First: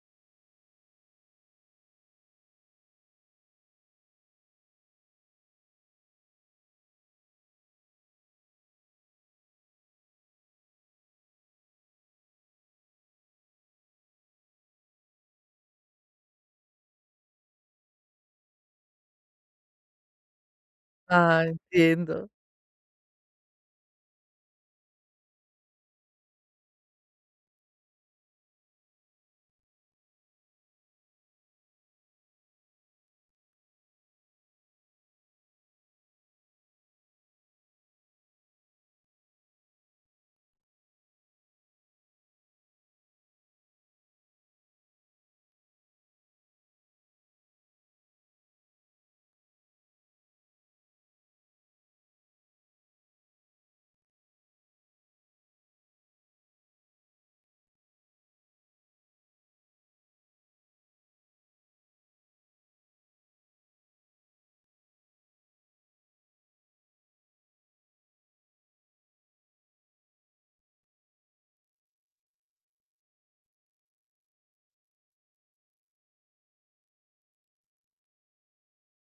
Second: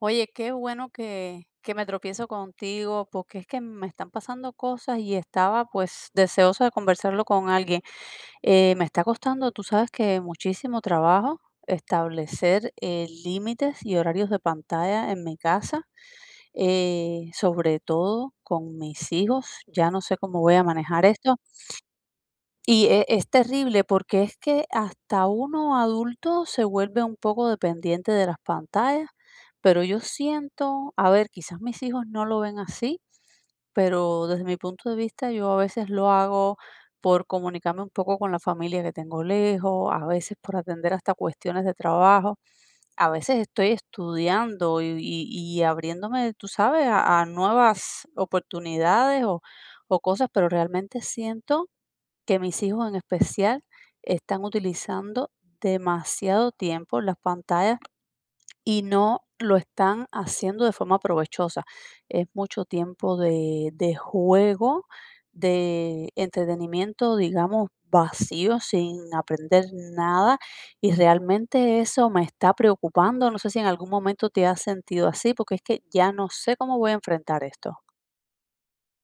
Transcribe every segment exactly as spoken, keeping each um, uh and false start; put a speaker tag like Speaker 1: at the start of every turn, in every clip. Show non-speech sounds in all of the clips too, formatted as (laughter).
Speaker 1: Oye, qué bueno que, que me tropiezo contigo, porque es que me están pasando cosas y estaba pues deseosa de conversarlo con alguien. Eh, me está costando, tú sabes, que muchísimo trabajo establecer eh, límites y horarios de pantalla en mi casa, eh, sobre todo con mis hijos. Ya no sé cómo voy a manejar esto,
Speaker 2: Ah, entiendo.
Speaker 1: y e es terrible porque es que hasta uno adulto se vuelve un poco dependiente de las pantallas, pero yo siento, a ver, quizás mis hijos no lo ven así, pero desde mi punto de vista yo a veces lo hago por comunicarme un poco con la familia que tengo lejos, a veces por atender hasta cuestiones de trabajo, a veces estoy estudiando y y y abriéndome, tú sabes, a a nuevas oportunidades o o cosas, pero realmente siento que mis hijos en especial están utilizando demasiado tiempo las pantallas y no lo están haciendo de forma provechosa. Es mucho tiempo de, de juego, de entretenimiento, digamos, vacío, sin aprender nada. Y realmente eso me está preocupando. No sé si en algún momento te has sentido así, porque es que ya no sé cómo voy a enfrentar esto.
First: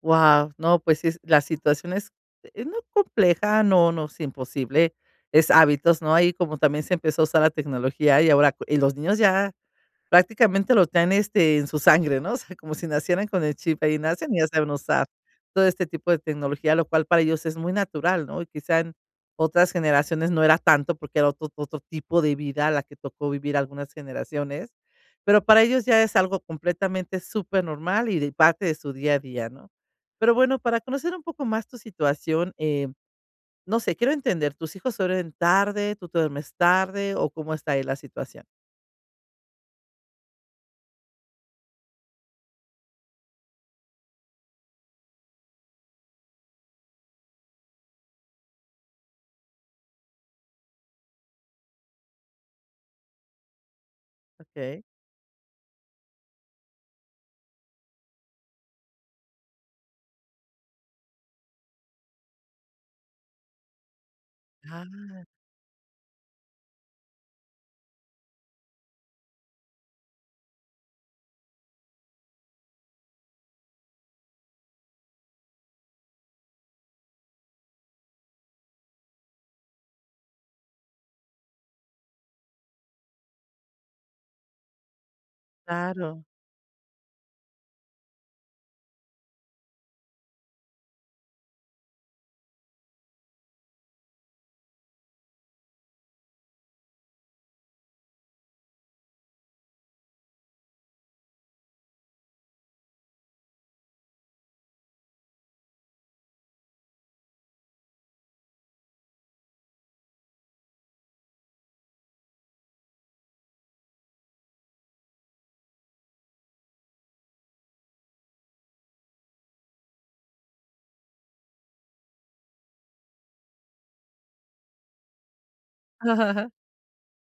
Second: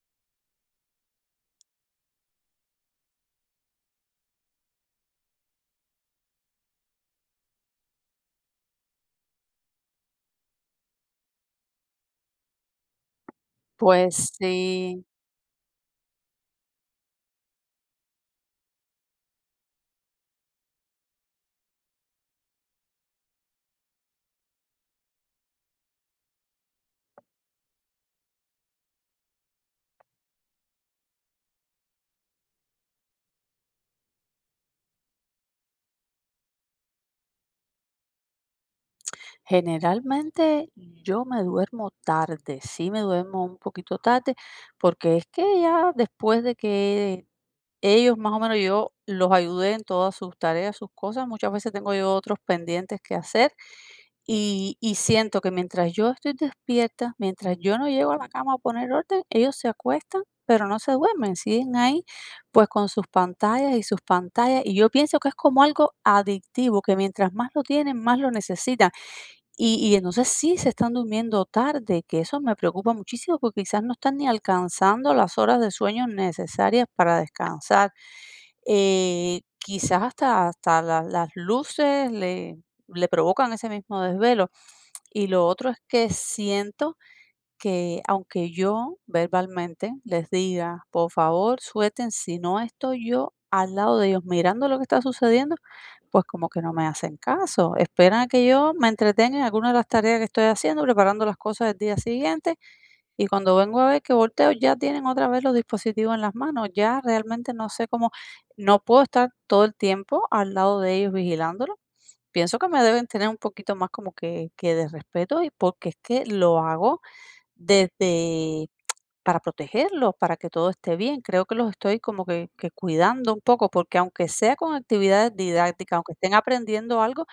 Speaker 2: Wow, no, pues sí, la situación es, eh, no compleja, no, no es imposible, es hábitos, ¿no? Ahí como también se empezó a usar la tecnología y ahora, cu- y los niños ya prácticamente lo traen, este, en su sangre, ¿no? (laughs) O sea, como si nacieran con el chip, ahí
Speaker 1: Pues
Speaker 2: nacen y ya saben
Speaker 1: sí.
Speaker 2: usar todo este tipo de tecnología, lo cual para ellos es muy natural, ¿no? Y quizá en otras generaciones no era tanto, porque era otro otro tipo de vida la que tocó vivir algunas generaciones, pero para ellos ya es algo completamente súper normal y de parte de su día a día, ¿no? Pero bueno, para conocer un poco más tu situación, eh, no sé, quiero entender, ¿tus hijos duermen tarde, tú duermes tarde o cómo está ahí la situación?
Speaker 1: Generalmente yo me duermo tarde, sí me duermo un poquito tarde, porque es que ya después de que ellos más o menos yo los ayudé en todas sus tareas, sus cosas, muchas veces tengo yo otros pendientes que hacer y,
Speaker 2: Okey.
Speaker 1: y siento que mientras yo estoy despierta, mientras yo no llego a la cama a poner orden, ellos se acuestan, pero no se duermen, siguen ahí pues con sus pantallas y sus pantallas y yo
Speaker 2: Ah,
Speaker 1: pienso que es como algo adictivo, que mientras más lo tienen, más lo necesitan y y entonces sí se están durmiendo tarde, que eso me preocupa muchísimo, porque quizás no están ni alcanzando las horas de sueño necesarias para descansar. Eh, quizás hasta hasta la las luces le le provocan ese mismo desvelo. Y lo otro es que
Speaker 2: claro.
Speaker 1: siento que, aunque yo verbalmente les diga: "Por favor, suelten", si no estoy yo al lado de ellos mirando lo que está sucediendo, pues como que no me hacen caso. Esperan a que yo me entretenga en alguna de las tareas que estoy haciendo, preparando las cosas del día siguiente, y cuando vengo a ver que volteo, ya tienen otra vez los dispositivos en las manos. Ya realmente no sé cómo, no puedo estar todo el tiempo al lado de ellos vigilándolo. Pienso que me deben tener un poquito más como que, que de respeto, y porque es que lo hago desde para protegerlos, para que todo esté bien. Creo que los estoy como que, que cuidando un poco, porque aunque sea con actividades didácticas,
Speaker 2: (laughs)
Speaker 1: aunque estén
Speaker 2: Ajá.
Speaker 1: aprendiendo algo,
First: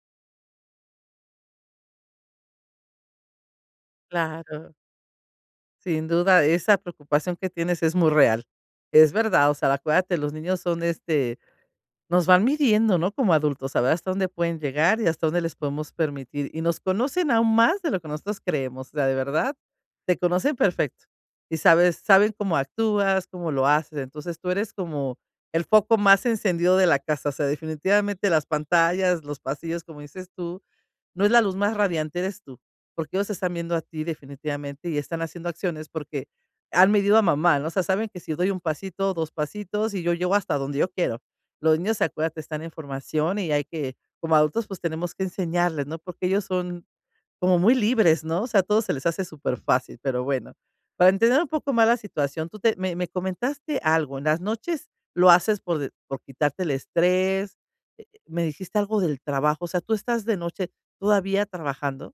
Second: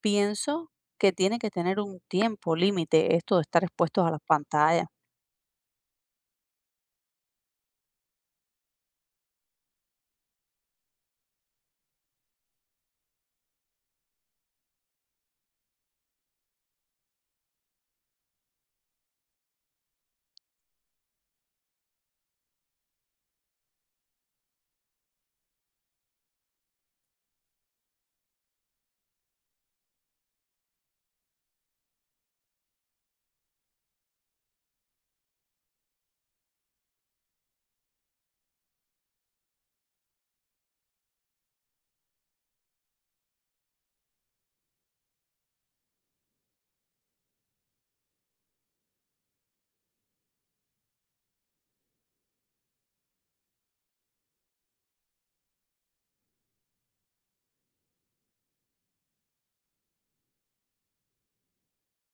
Speaker 1: pienso que tiene que tener un tiempo límite esto de estar expuestos a las
Speaker 2: Claro,
Speaker 1: pantallas.
Speaker 2: sin duda, esa preocupación que tienes es muy real. Es verdad, o sea, acuérdate, los niños son, este, nos van midiendo, ¿no? Como adultos, a ver hasta dónde pueden llegar y hasta dónde les podemos permitir. Y nos conocen aún más de lo que nosotros creemos, o sea, de verdad, te conocen perfecto. Y sabes, saben cómo actúas, cómo lo haces. Entonces tú eres como el foco más encendido de la casa. O sea, definitivamente las pantallas, los pasillos, como dices tú, no es la luz más radiante, eres tú, porque ellos están viendo a ti definitivamente y están haciendo acciones porque han medido a mamá, ¿no? O sea, saben que si doy un pasito, dos pasitos y yo llego hasta donde yo quiero. Los niños, acuérdate, están en formación y hay que, como adultos, pues tenemos que enseñarles, ¿no? Porque ellos son como muy libres, ¿no? O sea, a todos se les hace súper fácil. Pero bueno. Para entender un poco más la situación, tú te me me comentaste algo, en las noches lo haces por de por quitarte el estrés, eh, eh, me dijiste algo del trabajo, o sea, ¿tú estás de noche todavía trabajando?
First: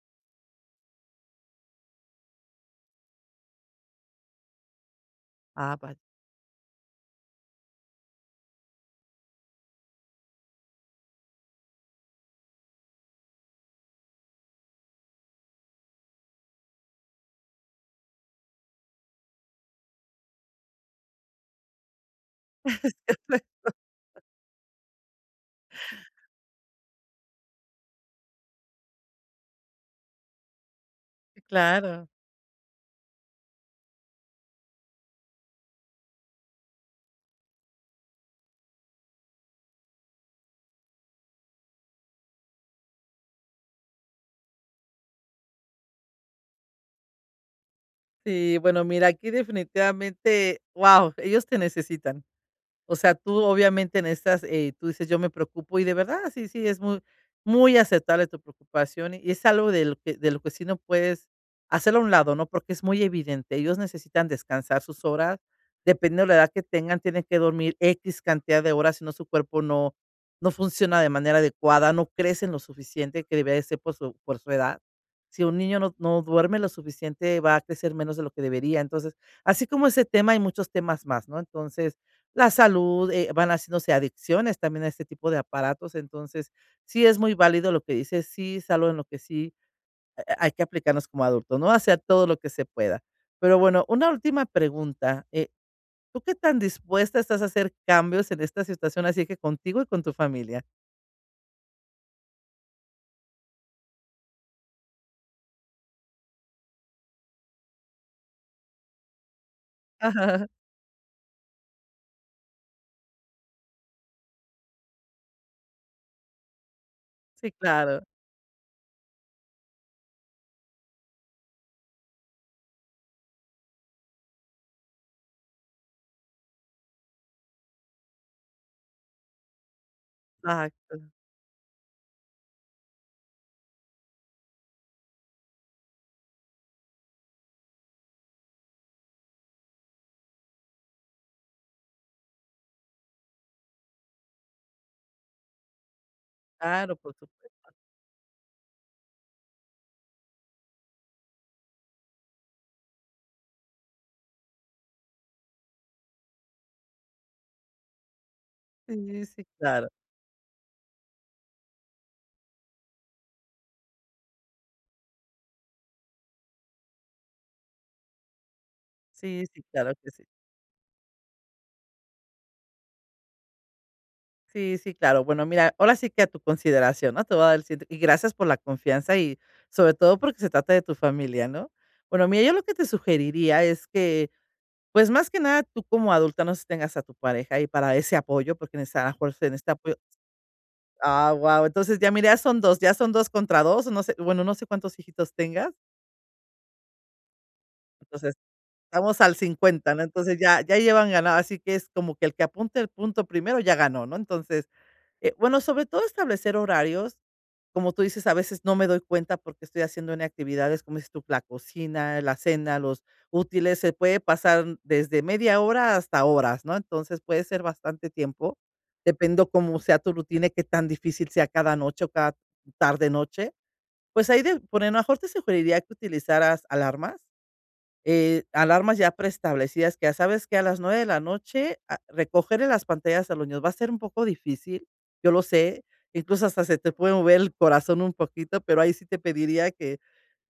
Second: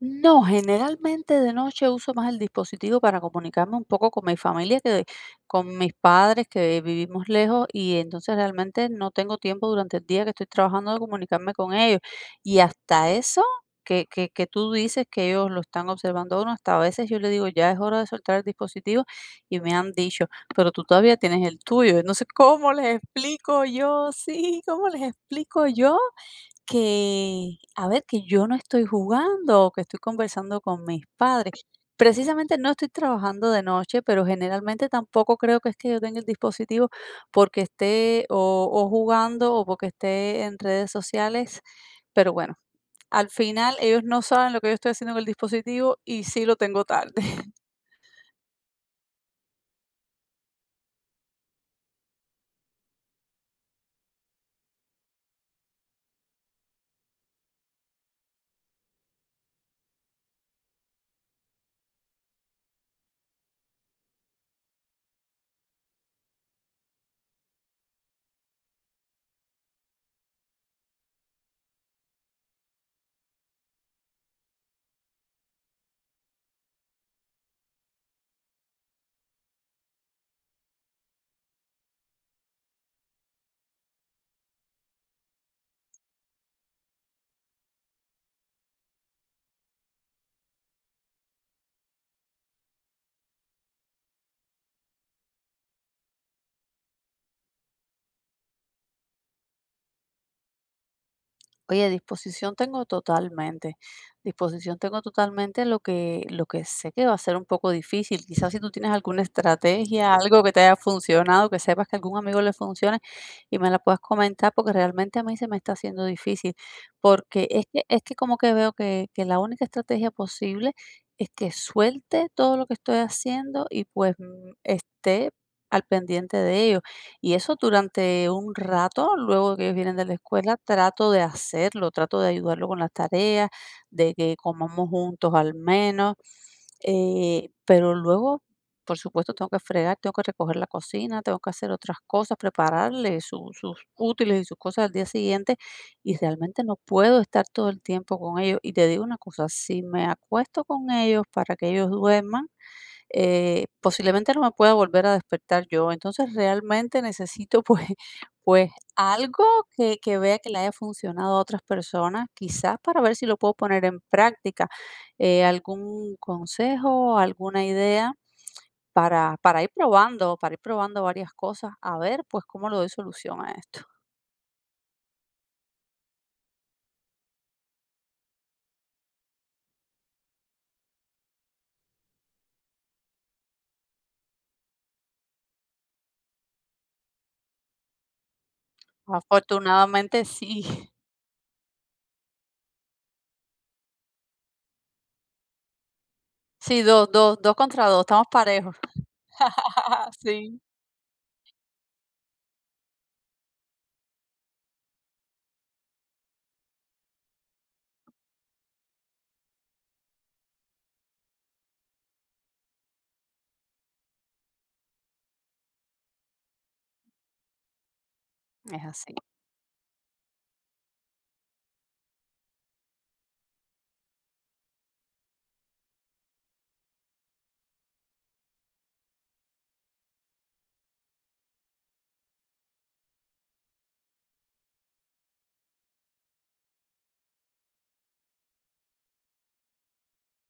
Speaker 1: No, generalmente de noche uso más el dispositivo para comunicarme un poco con mi familia que de-
Speaker 2: Ah,
Speaker 1: con mis
Speaker 2: vale.
Speaker 1: padres, que vivimos lejos, y entonces realmente no tengo tiempo durante el día que estoy trabajando de comunicarme con ellos. Y hasta eso que, que, que tú dices, que ellos lo están observando a uno, hasta a veces yo le digo: "Ya es hora de soltar el dispositivo", y me han dicho: "Pero tú todavía tienes el tuyo". Entonces, ¿cómo les
Speaker 2: (laughs)
Speaker 1: explico yo? Sí, ¿cómo les explico yo? Que, a ver, que yo no estoy jugando, que estoy conversando con mis padres.
Speaker 2: Claro.
Speaker 1: Precisamente no estoy trabajando de noche, pero generalmente tampoco creo que es que yo tenga el dispositivo porque esté o, o jugando o porque esté en redes sociales. Pero bueno, al final ellos no saben lo que yo estoy haciendo con el dispositivo y sí lo tengo tarde.
Speaker 2: Sí, bueno, mira, aquí definitivamente, ¡wow! Ellos te necesitan. O sea, tú obviamente en estas, eh, tú dices: "Yo me preocupo", y de verdad, sí, sí, es muy muy aceptable tu preocupación, y es algo de lo que de lo que sí no puedes hacerlo a un lado, ¿no? Porque es muy evidente, ellos necesitan descansar sus horas, dependiendo de la edad que tengan, tienen que dormir x cantidad de horas, si no su cuerpo no no funciona de manera adecuada, no crecen lo suficiente que debería de ser por su por su edad. Si un niño no no duerme lo suficiente, va a crecer menos de lo que debería. Entonces, así como ese tema, hay muchos temas más, ¿no? Entonces la salud, eh, van haciéndose adicciones también a este tipo de aparatos, entonces, sí es muy válido lo que dices, sí es algo en lo que sí, eh, hay que aplicarnos como adultos, ¿no? Hacer todo lo que se pueda. Pero bueno, una última pregunta, eh, ¿tú qué tan dispuesta estás a hacer cambios en esta situación, así que contigo y con tu familia?
Speaker 1: Oye, disposición tengo totalmente. Disposición tengo totalmente, lo que lo que sé que va a ser un poco difícil. Quizás si tú tienes alguna estrategia, algo
Speaker 2: Ajá,
Speaker 1: que te haya funcionado, que sepas que a algún amigo le funcione y me la puedas comentar, porque realmente a mí se me está haciendo difícil. Porque
Speaker 2: sí,
Speaker 1: es que
Speaker 2: claro,
Speaker 1: es que como que veo que que la única estrategia posible es que suelte todo lo que estoy haciendo y, pues, mm, esté al pendiente de ello. Y eso durante un rato, luego que ellos vienen de la escuela,
Speaker 2: exacto.
Speaker 1: trato de hacerlo, trato de ayudarlo con las tareas, de que comamos juntos al menos. Eh, pero luego, por supuesto, tengo que fregar, tengo que recoger la cocina, tengo que hacer otras cosas, prepararle su- sus útiles y sus cosas al día siguiente. Y realmente no
Speaker 2: Claro, por
Speaker 1: puedo estar
Speaker 2: supuesto.
Speaker 1: todo el tiempo con ellos. Y te digo una cosa, si me acuesto con ellos para que ellos duerman, eh, posiblemente no me pueda volver a despertar yo. Entonces realmente necesito, pues, (laughs) pues
Speaker 2: Sí, sí,
Speaker 1: algo
Speaker 2: claro.
Speaker 1: que, que vea que le haya funcionado a otras personas, quizás para ver si lo puedo poner en práctica. Eh, algún consejo, alguna idea para,
Speaker 2: Sí, sí,
Speaker 1: para ir
Speaker 2: claro que sí.
Speaker 1: probando, para ir probando varias cosas, a ver pues cómo le doy solución a esto.
Speaker 2: Sí, sí, claro. Bueno, mira, ahora sí que a tu consideración, ¿no? Te voy a dar el sitio. Y gracias por la confianza y sobre todo porque se trata de tu familia, ¿no? Bueno, mira, yo lo que te sugeriría es que, pues más que nada, tú como adulta no sé si tengas a tu pareja y para ese apoyo, porque necesita- a lo mejor se necesita apoyo.
Speaker 1: Afortunadamente sí. (laughs)
Speaker 2: Ah, wow. Entonces ya mira, ya son dos, ya son dos contra dos, no sé, bueno, no sé cuántos hijitos tengas.
Speaker 1: Sí, dos, dos, dos contra dos, estamos
Speaker 2: Entonces,
Speaker 1: parejos.
Speaker 2: estamos al cincuenta, ¿no?
Speaker 1: (laughs)
Speaker 2: Entonces
Speaker 1: Sí,
Speaker 2: ya, ya llevan ganado. Así que es como que el que apunte el punto primero ya ganó, ¿no? Entonces, eh, bueno, sobre todo establecer horarios. Como tú dices, a veces no me doy cuenta porque estoy haciendo en actividades, como dices tú, la cocina, la cena, los útiles, se puede pasar desde media hora hasta horas, ¿no? Entonces puede ser bastante tiempo,
Speaker 1: es así.
Speaker 2: dependo cómo sea tu rutina, y qué tan difícil sea cada noche o cada tarde noche. Pues ahí de por lo mejor te sugeriría que utilizaras alarmas, eh, alarmas ya preestablecidas, que ya sabes que a las nueve de la noche, ah, recogerle las pantallas a los niños va a ser un poco difícil, yo lo sé, incluso hasta se te puede mover el corazón un poquito, pero ahí sí te pediría que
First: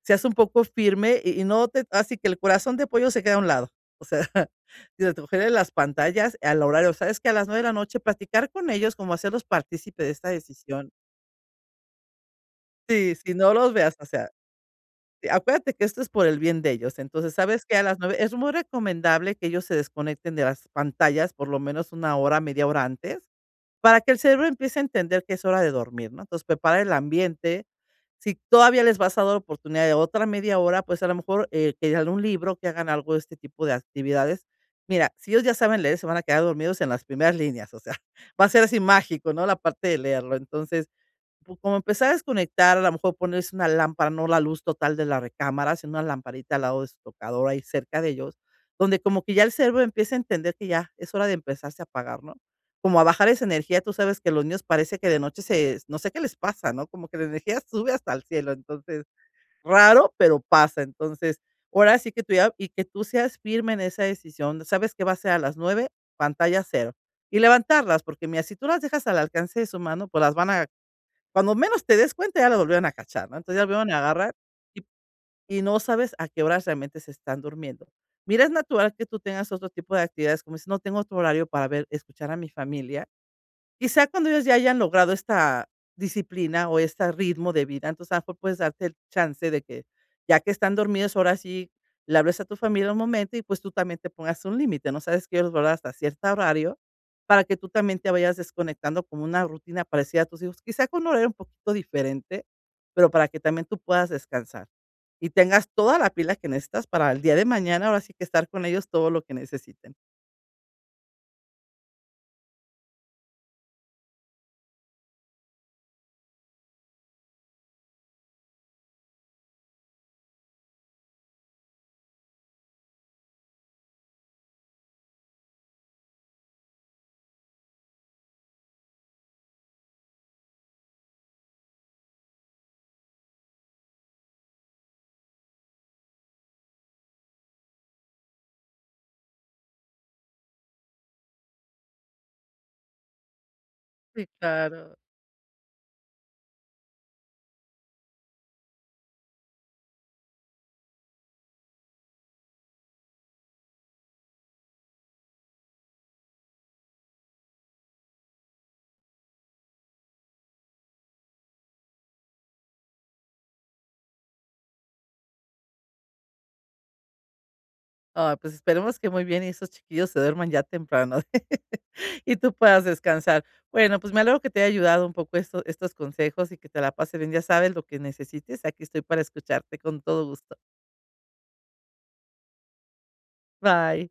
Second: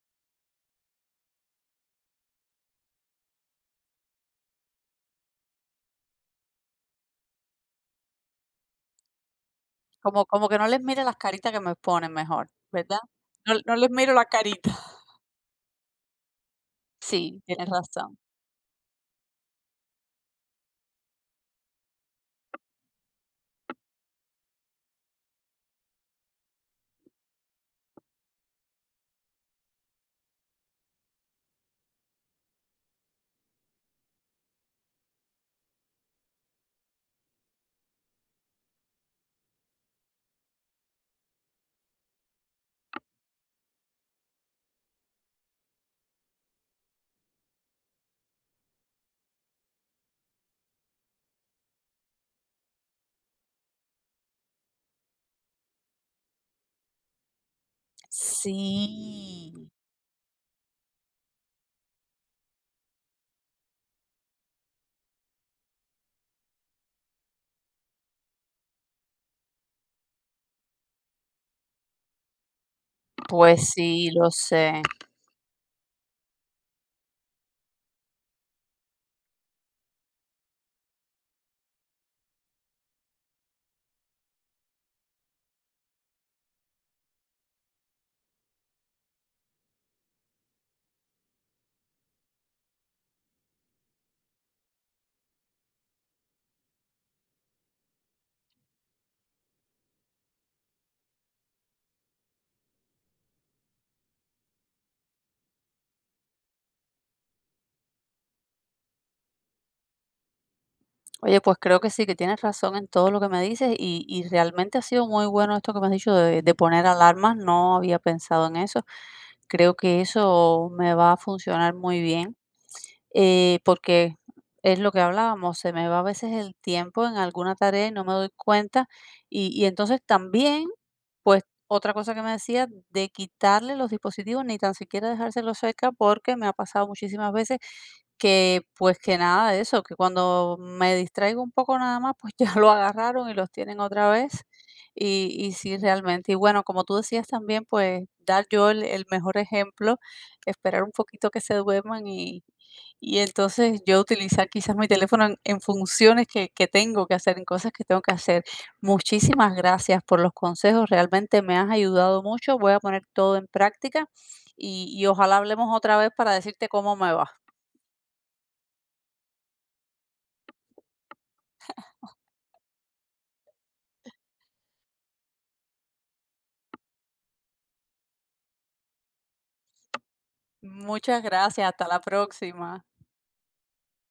Speaker 2: seas un poco firme y y no te así que el corazón de pollo se quede a un lado. O sea, (laughs) y recogerle las pantallas al horario, sabes que a las nueve de la noche platicar con ellos, como hacerlos partícipe de
Speaker 1: Como
Speaker 2: esta
Speaker 1: como que no les
Speaker 2: decisión.
Speaker 1: mire las caritas que me ponen mejor, ¿verdad?
Speaker 2: Sí, si no
Speaker 1: No,
Speaker 2: los
Speaker 1: no les
Speaker 2: veas, o
Speaker 1: miro la
Speaker 2: sea.
Speaker 1: carita. (laughs)
Speaker 2: Acuérdate que esto es por el bien de ellos. Entonces,
Speaker 1: Sí,
Speaker 2: ¿sabes
Speaker 1: tienes
Speaker 2: que a las nueve
Speaker 1: razón.
Speaker 2: es muy recomendable que ellos se desconecten de las pantallas por lo menos una hora, media hora antes, para que el cerebro empiece a entender que es hora de dormir? ¿No? Entonces, prepara el ambiente. Si todavía les vas a dar oportunidad de otra media hora, pues, a lo mejor, eh, que lean un libro, que hagan algo de este tipo de actividades. Mira, si ellos ya saben leer, se van a quedar dormidos en las primeras líneas, o sea, (laughs) va a ser así mágico, ¿no? La parte de leerlo. Entonces, Pu como empezar a desconectar, a lo mejor ponerse una lámpara, no la luz total de la recámara, sino una lamparita al lado de su tocador, ahí cerca de ellos, donde como que ya el cerebro empieza a entender que ya es hora de empezarse a apagar, ¿no? Como a bajar esa energía, tú sabes que los niños parece que de noche se no sé qué les pasa, ¿no? Como que la energía sube hasta el cielo, entonces,
Speaker 1: Sí,
Speaker 2: raro, pero pasa. Entonces, ahora sí que tú ya y que tú seas firme en esa decisión, sabes que va a ser a las nueve pantalla cero. Y levantarlas, porque mira, si tú las dejas al alcance de su mano, pues las van a cuando menos te des cuenta, ya las volvieron a cachar, ¿no? Entonces, ya
Speaker 1: pues
Speaker 2: volvieron a
Speaker 1: sí, lo
Speaker 2: agarrar y
Speaker 1: sé.
Speaker 2: y no sabes a qué horas realmente se están durmiendo. Mira, es natural que tú tengas otro tipo de actividades, como dices: "No tengo otro horario para ver escuchar a mi familia". Quizá cuando ellos ya hayan logrado esta disciplina o este ritmo de vida, entonces, a lo mejor puedes darte el chance de que, ya que están dormidos, ahora sí le hables a tu familia un momento y, pues, tú también te pongas un límite, ¿no? Sabes que ellos van hasta cierto horario, para que tú también te vayas desconectando como una rutina parecida a tus hijos, quizá con un horario un poquito diferente, pero para que también tú puedas descansar y tengas toda la pila que necesitas para el día de mañana, ahora sí que estar con ellos todo lo que necesiten.
Speaker 1: Oye, pues creo que sí, que tienes razón en todo lo que me dices y y realmente ha sido muy bueno esto que me has dicho de de poner alarmas, no había pensado en eso. Creo que eso me va a funcionar muy bien. Eh, porque es lo que hablábamos, se me va a veces el tiempo en alguna tarea y no me doy cuenta. Y, y entonces también, pues otra cosa que me decía, de quitarle los dispositivos, ni tan siquiera dejárselo cerca, porque me ha pasado muchísimas veces que, pues, que nada de eso, que cuando me distraigo un poco nada más, pues (laughs) ya lo agarraron y los tienen otra
Speaker 2: Sí,
Speaker 1: vez.
Speaker 2: claro.
Speaker 1: Y y sí, realmente. Y bueno, como tú decías también, pues, dar yo el el mejor ejemplo, esperar un poquito que se duerman y y entonces yo utilizar quizás mi teléfono en en funciones que que tengo que hacer, en cosas que tengo que hacer. Muchísimas gracias por los consejos, realmente me has ayudado mucho, voy a poner todo en práctica y y ojalá hablemos otra vez para decirte cómo me va.
Speaker 2: Ah, pues esperemos que muy bien y esos chiquillos se duerman ya temprano (laughs) y tú puedas descansar. Bueno, pues me alegro que te haya ayudado un poco esto- estos consejos y que te la pases bien. Ya sabes lo que necesites. Aquí estoy para escucharte con todo gusto.
Speaker 1: Muchas gracias, hasta la próxima.
Speaker 2: Bye.